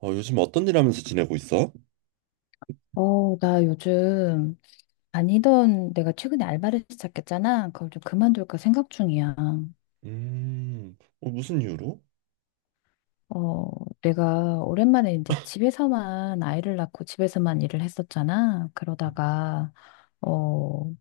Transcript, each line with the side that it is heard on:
right: 어, 요즘 어떤 일 하면서 지내고 있어?
left: 나 요즘 다니던 내가 최근에 알바를 시작했잖아. 그걸 좀 그만둘까 생각 중이야.
right: 어, 무슨 이유로?
left: 어, 내가 오랜만에 이제 집에서만 아이를 낳고 집에서만 일을 했었잖아.
right: 음,
left: 그러다가, 어,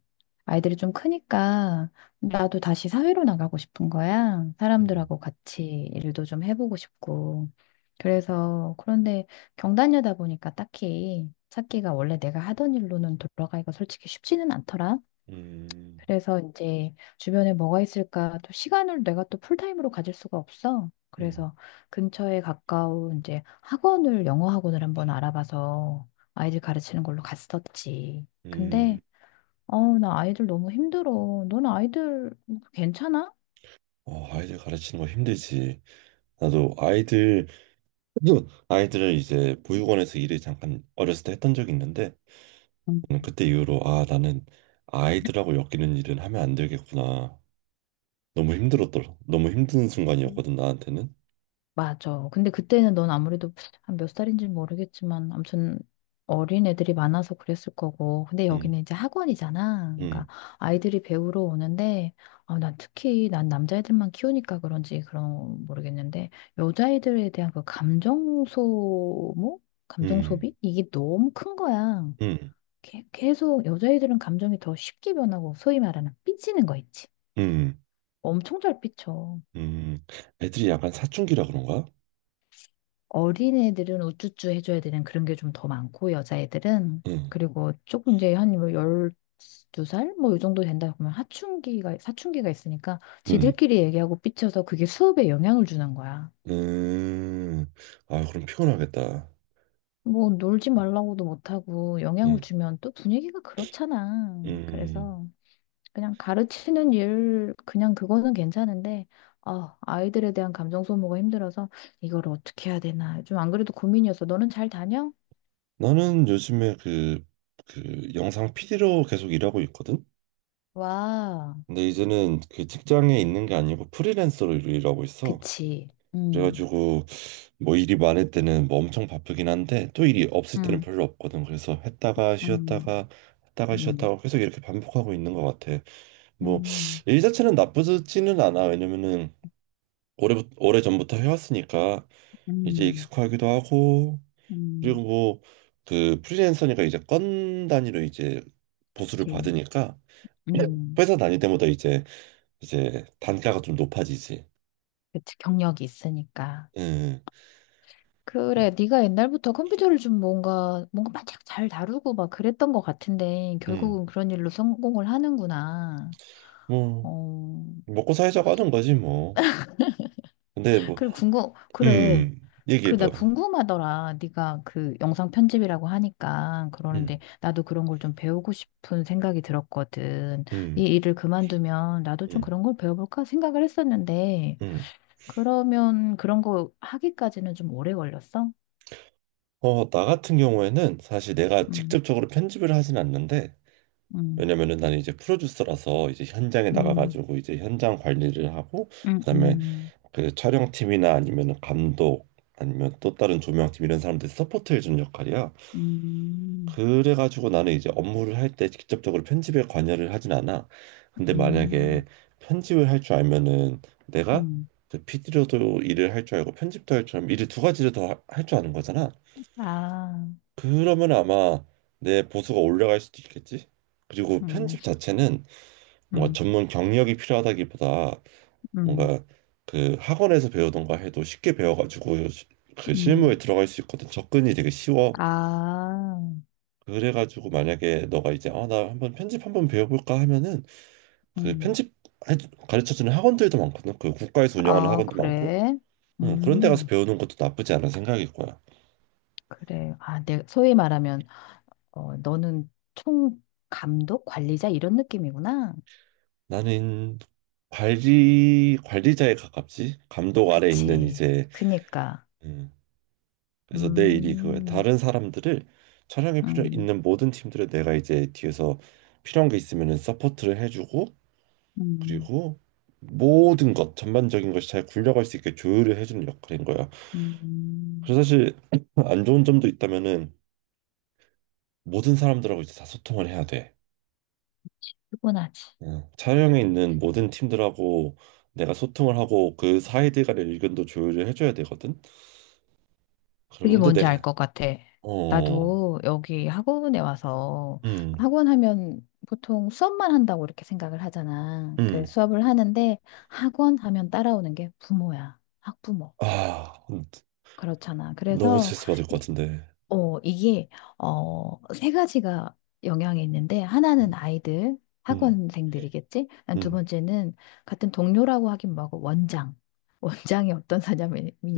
left: 아이들이 좀 크니까 나도 다시 사회로 나가고 싶은 거야.
right: 음,
left: 사람들하고 같이 일도 좀 해보고 싶고. 그래서 그런데 경단녀다 보니까 딱히 찾기가 원래 내가 하던 일로는 돌아가기가 솔직히 쉽지는 않더라.
right: 음,
left: 그래서 이제 주변에 뭐가 있을까? 또 시간을 내가 또 풀타임으로 가질 수가 없어.
right: 음,
left: 그래서 근처에 가까운 이제 학원을 영어 학원을 한번 알아봐서 아이들 가르치는 걸로 갔었지. 근데
right: 음.
left: 나 아이들 너무 힘들어. 넌 아이들 괜찮아?
right: 어, 아이들 가르치는 거 힘들지. 나도 아이들, 아이들을 이제 보육원에서 일을 잠깐 어렸을 때 했던 적이 있는데, 그때 이후로, 아, 나는 아이들하고 엮이는 일은 하면 안 되겠구나. 너무 힘들었더라. 너무 힘든
left: 음.
right: 순간이었거든, 나한테는.
left: 맞아. 근데 그때는 넌 아무래도 한 몇 살인지 는 모르겠지만, 아무튼 어린 애들이 많아서 그랬을 거고. 근데
right: 음,
left: 여기는 이제 학원이잖아.
right: 음,
left: 그러니까 아이들이 배우러 오는데, 아, 난 특히 난 남자애들만 키우니까 그런지 그런 모르겠는데, 여자애들에 대한 그 감정 소모? 감정
right: 음,
left: 소비? 이게 너무 큰 거야.
right: 음,
left: 계속 여자애들은 감정이 더 쉽게 변하고, 소위 말하는 삐지는 거 있지.
right: 음,
left: 엄청 잘 삐쳐.
right: 음. 애들이 약간 사춘기라 그런가?
left: 어린애들은 우쭈쭈 해줘야 되는 그런 게 좀 더 많고, 여자애들은.
right: 응,
left: 그리고 조금 이제 한 뭐 12살? 뭐 이 정도 된다 보면 사춘기가 있으니까
right: 응.
left: 지들끼리 얘기하고 삐쳐서 그게 수업에 영향을 주는 거야.
right: 음, 아, 그럼 피곤하겠다.
left: 뭐 놀지 말라고도 못하고 영향을
right: 음,
left: 주면 또 분위기가 그렇잖아.
right: 음,
left: 그래서 그냥 가르치는 일, 그냥 그거는 괜찮은데, 아, 아이들에 대한 감정 소모가 힘들어서 이걸 어떻게 해야 되나. 좀 안 그래도 고민이었어. 너는 잘 다녀?
right: 나는 요즘에 그 영상 PD로 계속 일하고 있거든?
left: 와.
right: 근데 이제는 그 직장에 있는 게 아니고 프리랜서로 일하고 있어.
left: 그치. 음,
right: 그래가지고 뭐 일이 많을 때는 뭐 엄청 바쁘긴 한데 또 일이 없을 때는
left: 음,
right: 별로 없거든. 그래서 했다가
left: 음,
right: 쉬었다가 했다가
left: 음,
right: 쉬었다가 계속 이렇게 반복하고 있는 것 같아. 뭐
left: 음,
right: 일 자체는 나쁘지는 않아. 왜냐면은 오래 오래 전부터 해왔으니까 이제
left: 음,
right: 익숙하기도 하고 그리고
left: 음,
right: 뭐 그 프리랜서니까 이제 건 단위로 이제 보수를
left: 그치.
right: 받으니까
left: 음,
right: 회사 다닐 때마다 이제 단가가 좀 높아지지.
left: 그치. 경력이 있으니까.
right: 음,
left: 그래, 네가 옛날부터 컴퓨터를 좀 뭔가, 바짝 잘 다루고 막 그랬던 것 같은데,
right: 음,
left: 결국은 그런 일로 성공을 하는구나.
right: 뭐
left: 어,
right: 먹고 살자고 하는 거지 뭐. 근데 뭐,
left: 그래, 그래. 그, 나
right: 얘기해봐.
left: 궁금하더라. 네가 그 영상 편집이라고 하니까
right: 음,
left: 그러는데 나도 그런 걸 좀 배우고 싶은 생각이 들었거든. 이
right: 음,
left: 일을 그만두면 나도 좀
right: 음,
left: 그런 걸 배워볼까 생각을 했었는데
right: 음.
left: 그러면 그런 거 하기까지는 좀 오래 걸렸어?
right: 어, 나 같은 경우에는 사실 내가
left: 음,
right: 직접적으로 편집을 하진 않는데
left: 음,
right: 왜냐면은 나는 이제 프로듀서라서 이제 현장에
left: 음,
right: 나가가지고 이제 현장 관리를 하고
left: 음,
right: 그다음에
left: 음,
right: 그 촬영팀이나 아니면은 감독 아니면 또 다른 조명팀 이런 사람들 서포트 해주는 역할이야.
left: 음,
right: 그래가지고 나는 이제 업무를 할 때 직접적으로 편집에 관여를 하진 않아. 근데 만약에
left: 음,
right: 편집을 할 줄 알면은 내가
left: 음.
right: 그 PD로도 일을 할 줄 알고 편집도 할 줄 알면 일을 두 가지를 더 할 줄 아는 거잖아.
left: 아,
right: 그러면 아마 내 보수가 올라갈 수도 있겠지. 그리고
left: 음,
right: 편집 자체는 뭔가
left: 음,
right: 전문 경력이 필요하다기보다
left: 음,
right: 뭔가 그 학원에서 배우던가 해도 쉽게 배워가지고 그 실무에
left: 음.
right: 들어갈 수 있거든. 접근이 되게 쉬워.
left: 아,
right: 그래가지고 만약에 너가 이제 아, 나 한번 편집 한번 배워볼까 하면은 그
left: 음.
right: 편집 해- 가르쳐주는 학원들도 많거든. 그 국가에서 운영하는
left: 아,
right: 학원도 많고.
left: 그래?
right: 응, 그런 데 가서
left: 음.
right: 배우는 것도 나쁘지 않은 생각일 거야.
left: 그래. 아, 소위 말하면, 너는 총 감독, 관리자 이런 느낌이구나.
right: 나는 관리자에 가깝지. 감독 아래 있는
left: 그치.
right: 이제,
left: 그니까.
right: 음, 그래서 내 일이 그거야.
left: 음,
right: 다른 사람들을 촬영에 필요
left: 음,
right: 있는 모든 팀들을 내가 이제 뒤에서 필요한 게 있으면은 서포트를 해주고
left: 음,
right: 그리고 모든 것 전반적인 것이 잘 굴려갈 수 있게 조율을 해주는 역할인 거야.
left: 음.
right: 그래서 사실 안 좋은 점도 있다면은 모든 사람들하고 이제 다 소통을 해야 돼.
left: 피곤하지.
right: 어, 촬영에 있는 모든 팀들하고 내가 소통을 하고 그 사이들 간의 의견도 조율을 해줘야 되거든.
left: 그게
right: 그러면 근데
left: 뭔지 알
right: 내가
left: 것 같아.
right: 어,
left: 나도 여기 학원에 와서
right: 음,
left: 학원 하면 보통 수업만 한다고 이렇게 생각을 하잖아. 그래서
right: 음,
left: 수업을 하는데 학원 하면 따라오는 게 부모야. 학부모.
right: 아.
left: 그렇잖아.
right: 너무
left: 그래서
right: 스트레스 받을 것
left: 이-
right: 같은데.
left: 이게, 세 가지가 영향이 있는데, 하나는 아이들,
right: 음,
left: 학원생들이겠지? 난 두
right: 음,
left: 번째는 같은 동료라고 하긴 뭐하고, 원장. 원장이 어떤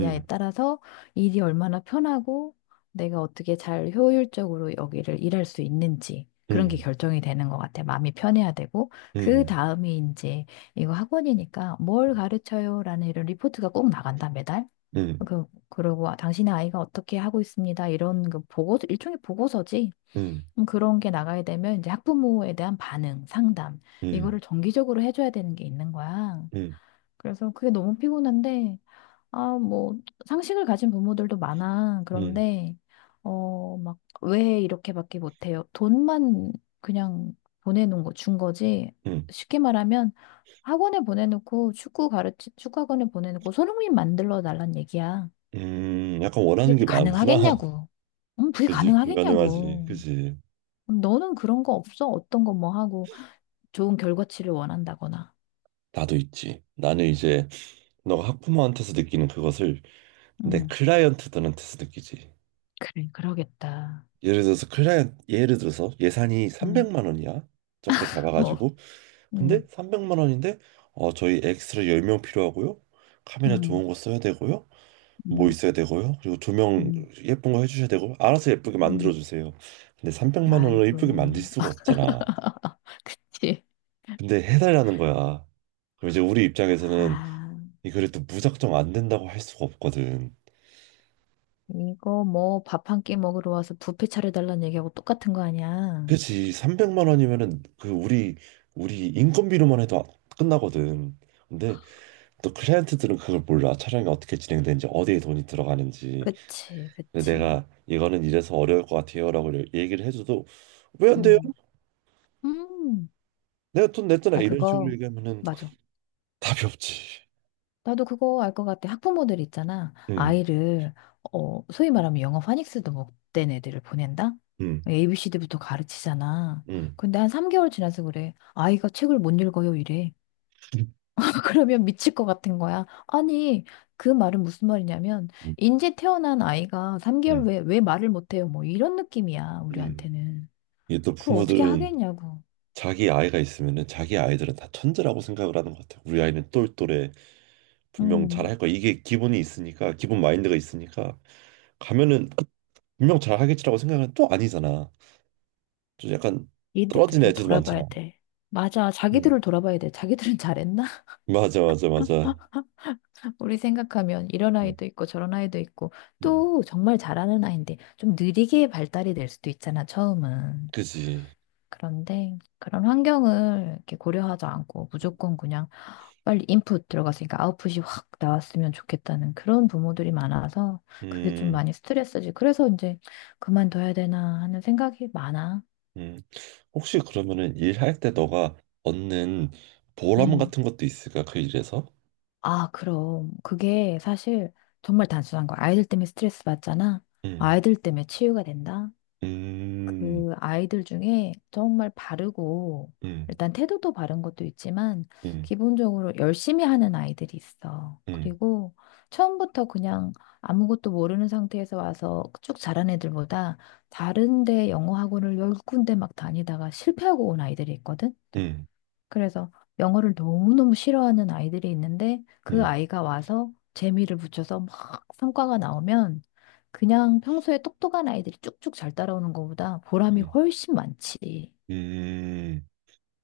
right: 음,
left: 따라서 일이 얼마나 편하고, 내가 어떻게 잘 효율적으로 여기를 일할 수 있는지, 그런 게
right: 음,
left: 결정이 되는 것 같아. 마음이 편해야 되고, 그
right: 음,
left: 다음이 이제, 이거 학원이니까 뭘
right: 음,
left: 가르쳐요? 라는 이런 리포트가 꼭 나간다, 매달.
right: 음,
left: 그리고 아, 당신의 아이가 어떻게 하고 있습니다. 이런 그 보고, 일종의 보고서지.
right: 음, 음,
left: 그런 게 나가야 되면 이제 학부모에 대한 반응, 상담,
right: 음,
left: 이거를 정기적으로 해줘야 되는 게 있는 거야.
right: 음,
left: 그래서 그게 너무 피곤한데, 아, 뭐, 상식을 가진 부모들도 많아.
right: 음,
left: 그런데, 막, 왜 이렇게밖에 못해요? 돈만 그냥 보내놓은 거, 준 거지.
right: 음,
left: 쉽게 말하면 학원에 보내놓고 축구학원에 보내놓고 손흥민 만들러 달란 얘기야.
right: 약간 원하는
left: 그게
right: 게 많구나.
left: 가능하겠냐고. 그게
right: 그지, 불가능하지.
left: 가능하겠냐고.
right: 그지.
left: 너는 그런 거 없어? 어떤 거 뭐 하고 좋은 결과치를 원한다거나.
right: 나도 있지. 나는 이제 너가 학부모한테서 느끼는 그것을 내
left: 음,
right: 클라이언트들한테서 느끼지.
left: 그래, 그러겠다.
right: 예를 들어서 클라이언트, 예를 들어서 예산이
left: 응,
right: 300만 원이야. 적게
left: 어,
right: 잡아가지고.
left: 응,
right: 근데 300만 원인데, 어, 저희 엑스트라 10명 필요하고요. 카메라
left: 응,
right: 좋은 거 써야 되고요. 뭐
left: 응,
right: 있어야 되고요. 그리고 두 명
left: 응,
right: 예쁜 거 해주셔야 되고 알아서 예쁘게 만들어
left: 응.
right: 주세요. 근데 300만 원으로 예쁘게
left: 아이고.
right: 만들 수가 없잖아.
left: 지.
right: 근데 해달라는 거야. 그럼 이제 우리 입장에서는
left: 아,
right: 이 글이 또 무작정 안 된다고 할 수가 없거든.
left: 이거 뭐 밥 한 끼 먹으러 와서 뷔페 차려달라는 얘기하고 똑같은 거 아니야?
right: 그치? 300만 원이면은 그 우리 인건비로만 해도 끝나거든. 근데 또 클라이언트들은 그걸 몰라. 촬영이 어떻게 진행되는지 어디에 돈이 들어가는지.
left: 그치,
right: 근데
left: 그치.
right: 내가 이거는 이래서 어려울 것 같아요라고 얘기를 해줘도 왜 안 돼요?
left: 응. 음,
right: 내가 돈 냈잖아
left: 나
right: 이런 식으로
left: 그거,
right: 얘기하면은
left: 맞아.
right: 답이 없지.
left: 나도 그거 알 것 같아. 학부모들 있잖아.
right: 응.
left: 소위 말하면 영어 파닉스도 못된 애들을 보낸다?
right: 응.
left: ABCD부터 가르치잖아.
right: 응.
left: 근데 한 3개월 지나서 그래. 아이가 책을 못 읽어요, 이래. 그러면 미칠 것 같은 거야. 아니, 그 말은 무슨 말이냐면,
right: 응.
left: 인제 태어난 아이가
right: 응.
left: 3개월 후에 왜 말을 못 해요? 뭐 이런 느낌이야,
right: 응.
left: 우리한테는.
right: 이게 또
left: 그걸 어떻게
right: 부모들은
left: 하겠냐고.
right: 자기 아이가 있으면은 자기 아이들은 다 천재라고 생각을 하는 것 같아. 우리 아이는 똘똘해. 분명
left: 음,
right: 잘할 거야. 이게 기본이 있으니까, 기본 마인드가 있으니까 가면은 분명 잘하겠지라고 생각은 또 아니잖아. 좀 약간 떨어지는
left: 이들을
right: 애들도 많잖아.
left: 돌아봐야 돼. 맞아,
right: 응,
left: 자기들을 돌아봐야 돼. 자기들은 잘했나?
right: 맞아, 맞아, 맞아.
left: 우리 생각하면 이런
right: 응,
left: 아이도 있고 저런 아이도 있고
right: 응,
left: 또 정말 잘하는 아이인데 좀 느리게 발달이 될 수도 있잖아, 처음은.
right: 그지.
left: 그런데 그런 환경을 이렇게 고려하지 않고
right: 음.
left: 무조건 그냥 빨리 인풋 들어갔으니까 아웃풋이 확 나왔으면 좋겠다는 그런 부모들이 많아서 그게 좀
right: 음.
left: 많이 스트레스지. 그래서 이제 그만둬야 되나 하는 생각이 많아.
right: 음, 혹시 그러면은 일할 때 너가 얻는 보람
left: 음.
right: 같은 것도 있을까? 그 일에서?
left: 아, 그럼. 그게 사실 정말 단순한 거야. 아이들 때문에 스트레스 받잖아.
right: 음,
left: 아이들 때문에 치유가 된다.
right: 음,
left: 그 아이들 중에 정말 바르고
right: 음,
left: 일단 태도도 바른 것도 있지만
right: 음,
left: 기본적으로 열심히 하는 아이들이 있어.
right: 음,
left: 그리고 처음부터 그냥 아무것도 모르는 상태에서 와서 쭉 자란 애들보다 다른데 영어 학원을 10군데 막 다니다가 실패하고 온 아이들이 있거든.
right: 음,
left: 그래서 영어를 너무너무 싫어하는 아이들이 있는데 그
right: 음,
left: 아이가 와서 재미를 붙여서 막 성과가 나오면 그냥 평소에 똑똑한 아이들이 쭉쭉 잘 따라오는 것보다 보람이
right: 음,
left: 훨씬 많지.
right: 음.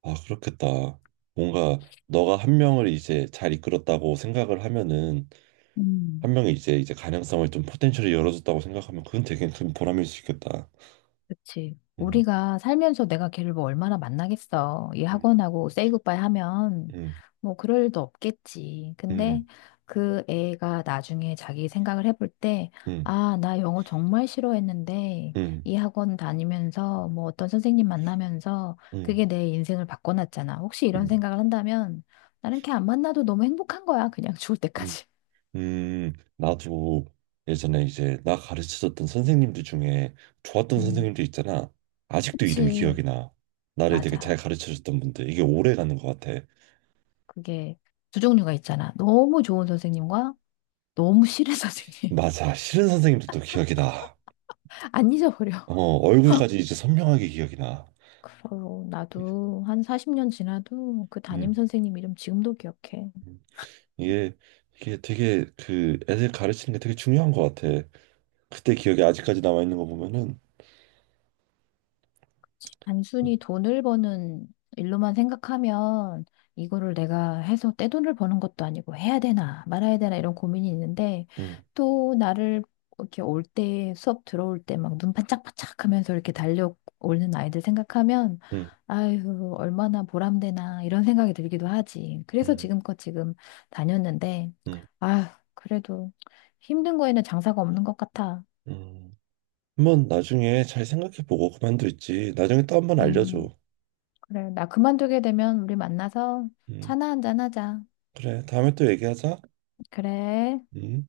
right: 아, 그렇겠다. 뭔가 너가 한 명을 이제 잘 이끌었다고 생각을 하면은
left: 음.
right: 한 명이 이제 가능성을 좀 포텐셜을 열어줬다고 생각하면 그건 되게 큰 보람일 수 있겠다.
left: 그치.
right: 음,
left: 우리가 살면서 내가 걔를 뭐 얼마나 만나겠어. 이
right: 음,
left: 학원하고 세이 굿바이 하면
right: 음,
left: 뭐 그럴 일도 없겠지. 근데
right: 음,
left: 그 애가 나중에 자기 생각을 해볼 때,
right: 음,
left: 아, 나 영어 정말 싫어했는데
right: 음,
left: 이 학원 다니면서 뭐 어떤 선생님 만나면서
right: 음,
left: 그게 내 인생을 바꿔놨잖아. 혹시 이런
right: 음,
left: 생각을 한다면 나는 걔 안 만나도 너무 행복한 거야. 그냥 죽을
right: 음,
left: 때까지.
right: 나도 예전에 이제 나 가르쳐줬던 선생님들 중에 좋았던
left: 음.
right: 선생님들 있잖아. 아직도 이름이
left: 그치.
right: 기억이 나. 나를 되게 잘
left: 맞아.
right: 가르쳐줬던 분들. 이게 오래 가는 것 같아.
left: 그게 두 종류가 있잖아. 너무 좋은 선생님과 너무 싫어, 선생님.
right: 맞아. 싫은 선생님들도 기억이 나.
left: 안
right: 어,
left: 잊어버려.
right: 얼굴까지 이제 선명하게 기억이 나.
left: 그럼 나도 한 40년 지나도 그 담임
right: 음.
left: 선생님 이름 지금도 기억해.
right: 이게, 이게 되게 그 애들 가르치는 게 되게 중요한 것 같아. 그때 기억이 아직까지 남아있는 거 보면은. 음,
left: 단순히 돈을 버는 일로만 생각하면 이거를 내가 해서 떼돈을 버는 것도 아니고 해야 되나 말아야 되나 이런 고민이 있는데
right: 음,
left: 또 나를 이렇게 올 때 수업 들어올 때 막 눈 반짝반짝 하면서 이렇게 달려오는 아이들 생각하면
right: 음,
left: 아유 얼마나 보람되나 이런 생각이 들기도 하지. 그래서
right: 음,
left: 지금껏 지금 다녔는데
right: 음.
left: 아 그래도 힘든 거에는 장사가 없는 것 같아.
right: 음. 한번 나중에 잘 생각해보고 그만둘지 나중에 또 한번 알려줘.
left: 음. 그래, 나 그만두게 되면 우리 만나서
right: 음,
left: 차나 한잔 하자.
right: 그래, 다음에 또 얘기하자.
left: 그래.
right: 음.